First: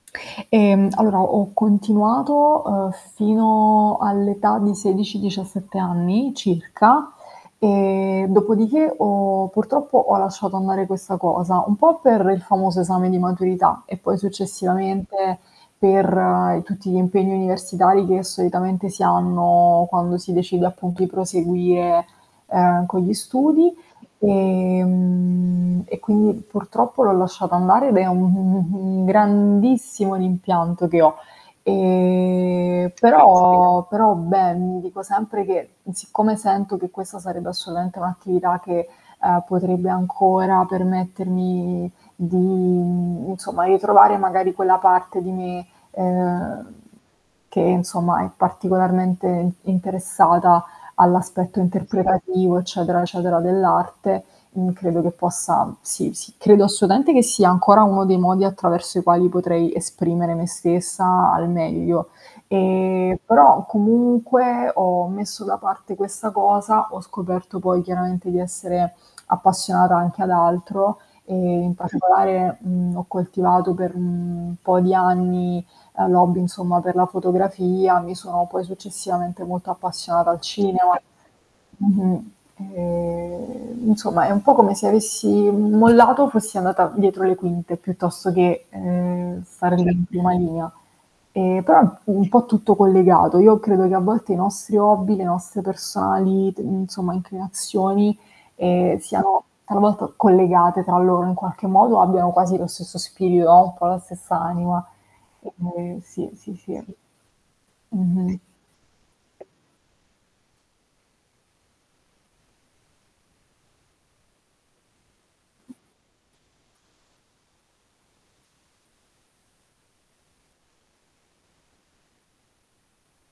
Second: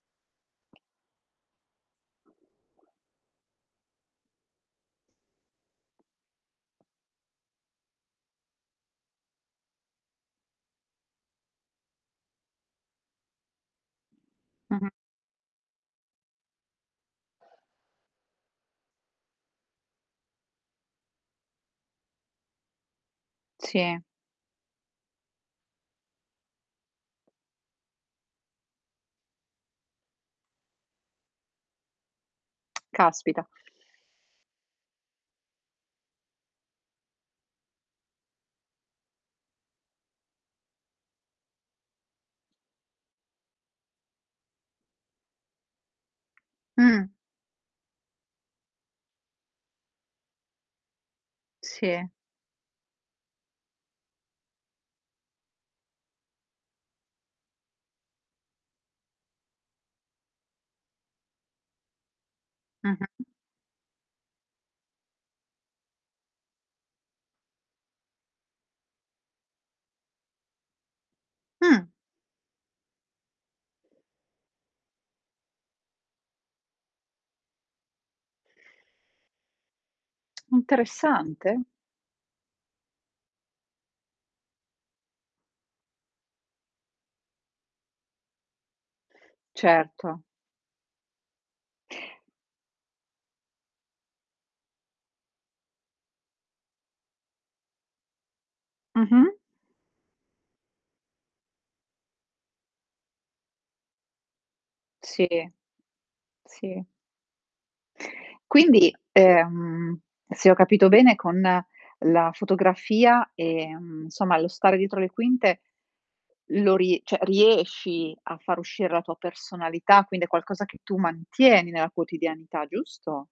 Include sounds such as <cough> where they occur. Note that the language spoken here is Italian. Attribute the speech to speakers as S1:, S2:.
S1: Ehm, allora ho continuato, uhm, fino all'età di 16, 17 anni circa, ehm, dopodiché ho purtroppo ho lasciato andare questa cosa, un po' per il famoso esame di maturità e poi
S2: Mh-mh.
S1: successivamente per tutti gli impegni universitari che solitamente si hanno quando si decide appunto di proseguire, ehm, con gli studi.
S2: Sì.
S1: Ehm. E quindi purtroppo l'ho lasciata andare ed è un un un un grandissimo rimpianto che ho. Ehm.
S2: <tsk> Caspita.
S1: Però però beh, mi dico sempre che, mhmm, siccome sento che questa sarebbe assolutamente un'attività che, uhm, potrebbe ancora permettermi di in insomma, ritrovare magari quella parte di me, ehm,
S2: Mh.
S1: che insomma è particolarmente in interessata all'aspetto
S2: Sì.
S1: interpretativo, eccetera eccetera, dell'arte. Mhmm, credo che possa sì, sì, credo assolutamente che sia ancora uno dei modi attraverso i quali potrei esprimere me stessa al meglio. Ehm,
S2: Mh-mh.
S1: però comunque ho messo da parte questa cosa, ho scoperto poi chiaramente di essere <clicks tongue> appassionata anche ad altro, ehm, in
S2: Mh.
S1: particolare, mhmm, ho coltivato per un po' di anni, ehm, l'hobby, insomma, per la fotografia, mi sono poi successivamente molto appassionata al
S2: <clicks tongue>
S1: cinema
S2: Interessante.
S1: mh-mh. Ehm, insomma, è un po' come se avessi, uhm, mollato o fossi andata dietro le quinte piuttosto che, ehm, stare in
S2: Certo.
S1: prima linea. Ehm, però, mhmm, un po' tutto collegato. Io credo che a volte i nostri hobby, le nostre personali t insomma, inclinazioni, ehm,
S2: Mh-mh.
S1: siano talvolta collegate tra loro in qualche modo o abbiano quasi lo stesso spirito o un po' la stessa anima.
S2: Sì,
S1: Ehm, sì, sì, sì.
S2: sì.
S1: Mh-mh.
S2: Quindi, ehm, se ho capito bene, con la fotografia, ehm, insomma, lo stare dietro le quinte, lo rie cioè riesci a far uscire la tua personalità, quindi è qualcosa che tu mantieni nella quotidianità, giusto?